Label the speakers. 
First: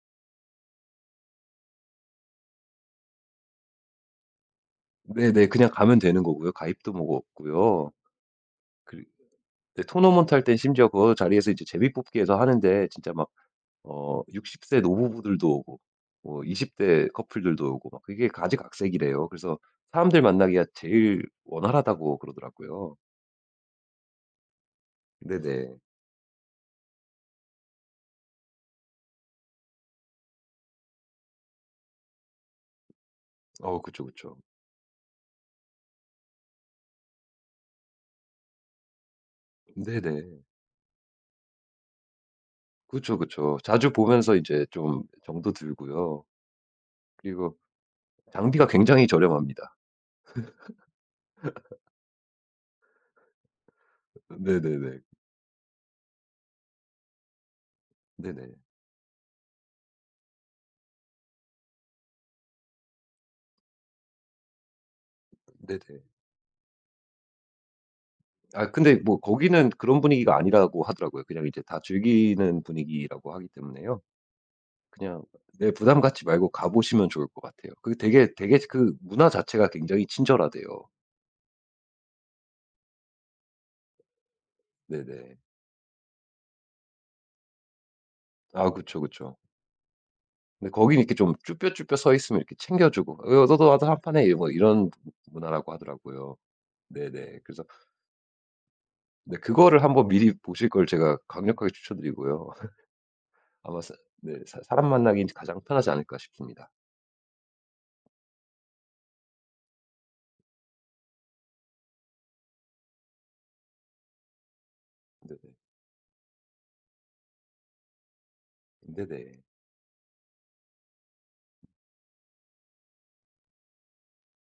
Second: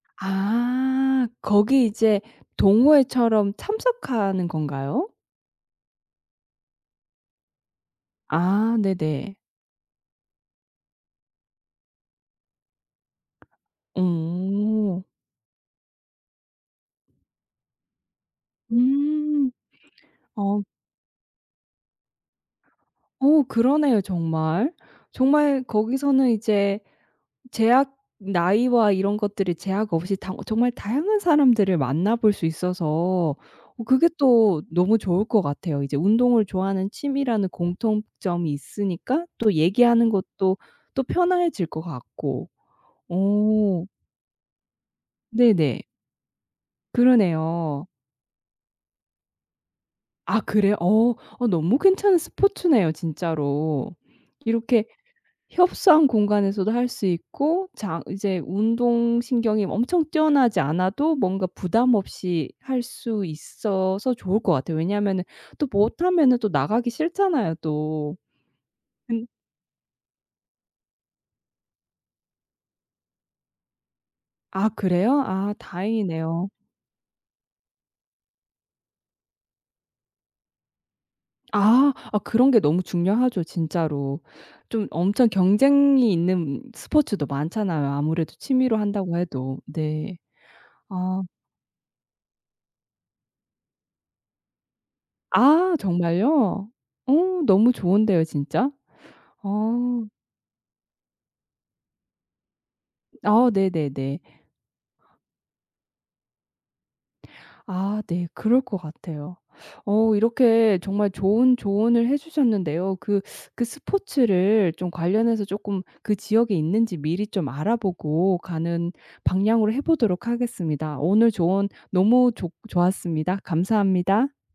Speaker 1: 아 거기 이제 동호회처럼 참석하는 건가요?
Speaker 2: 네네 그냥 가면 되는 거고요. 가입도 뭐고 없고요.
Speaker 1: 아
Speaker 2: 그리
Speaker 1: 네네.
Speaker 2: 네 토너먼트할 땐 심지어 그 자리에서 이제 제비 뽑기 해서 하는데 진짜 막 어 60 세
Speaker 1: 음.
Speaker 2: 노부부들도 오고 뭐 20 대 커플들도 오고 막 그게 가지각색이래요.
Speaker 1: 음.
Speaker 2: 그래서 사람들
Speaker 1: 어.
Speaker 2: 만나기가 제일 원활하다고 그러더라고요.
Speaker 1: 어 그러네요 정말. 정말
Speaker 2: 네네.
Speaker 1: 거기서는 이제 제약 나이와 이런 것들이 제약 없이 다 정말 다양한 사람들을 만나 볼 수 있어서
Speaker 2: 어
Speaker 1: 어
Speaker 2: 그쵸,
Speaker 1: 그게
Speaker 2: 그쵸.
Speaker 1: 또 너무 좋을 것 같아요. 이제 운동을 좋아하는 취미라는 공통점이 있으니까 또 얘기하는
Speaker 2: 네네.
Speaker 1: 것도 또 편해질 것 같고.
Speaker 2: 그쵸, 그쵸.
Speaker 1: 어.
Speaker 2: 자주 보면서 이제 좀 정도
Speaker 1: 네네.
Speaker 2: 들고요. 그리고
Speaker 1: 그러네요.
Speaker 2: 장비가 굉장히 저렴합니다.
Speaker 1: 아 그래요? 어. 어 너무 괜찮은 스포츠네요, 진짜로. 이렇게
Speaker 2: 네네네.
Speaker 1: 협소한 공간에서도 할 수 있고 장 이제
Speaker 2: 네네.
Speaker 1: 운동신경이 엄청 뛰어나지 않아도 뭔가 부담 없이 할 수 있어서 좋을 것 같아요. 왜냐면은 또
Speaker 2: 네네.
Speaker 1: 못하면은 나가기 싫잖아요 또.
Speaker 2: 아 근데 뭐
Speaker 1: 근
Speaker 2: 거기는 그런 분위기가 아니라고 하더라고요. 그냥 이제 다 즐기는 분위기라고 하기 때문에요.
Speaker 1: 아
Speaker 2: 그냥
Speaker 1: 그래요? 아
Speaker 2: 네 부담 갖지 말고
Speaker 1: 다행이네요.
Speaker 2: 가보시면 좋을 것 같아요. 그 되게 되게 그 문화 자체가 굉장히 친절하대요.
Speaker 1: 아 아 그런 게 너무 중요하죠 진짜로. 좀 엄청
Speaker 2: 네네.
Speaker 1: 경쟁이 있는 스포츠도 많잖아요 아무래도
Speaker 2: 아
Speaker 1: 취미로
Speaker 2: 그쵸,
Speaker 1: 한다고
Speaker 2: 그쵸.
Speaker 1: 해도. 네.
Speaker 2: 네 거기는 이렇게
Speaker 1: 아.
Speaker 2: 좀 쭈뼛쭈뼛 서 있으면 챙겨주고 "어 너도 너도 한판해." 뭐 이런 문화라고
Speaker 1: 아
Speaker 2: 하더라고요.
Speaker 1: 정말요? 어
Speaker 2: 네네. 그래서
Speaker 1: 너무 좋은데요 진짜.
Speaker 2: 네. 그거를
Speaker 1: 어.
Speaker 2: 한번 미리 보실 걸 제가 강력하게 추천드리고요.
Speaker 1: 아
Speaker 2: 아마 서
Speaker 1: 네네네.
Speaker 2: 네 사 '사람 만나긴 가장 편하지 않을까.' 싶습니다.
Speaker 1: 아 네 그럴 것 같아요. 어 이렇게 정말 좋은 조언을 해 주셨는데요. 그 그 스포츠를 좀 관련해서
Speaker 2: 네네.
Speaker 1: 쪼끔 그 지역에 있는지 미리 좀 알아보고 가는
Speaker 2: 네네.
Speaker 1: 방향으로 해 보도록 하겠습니다. 오늘 조언 너무 좋 좋았습니다. 감사합니다.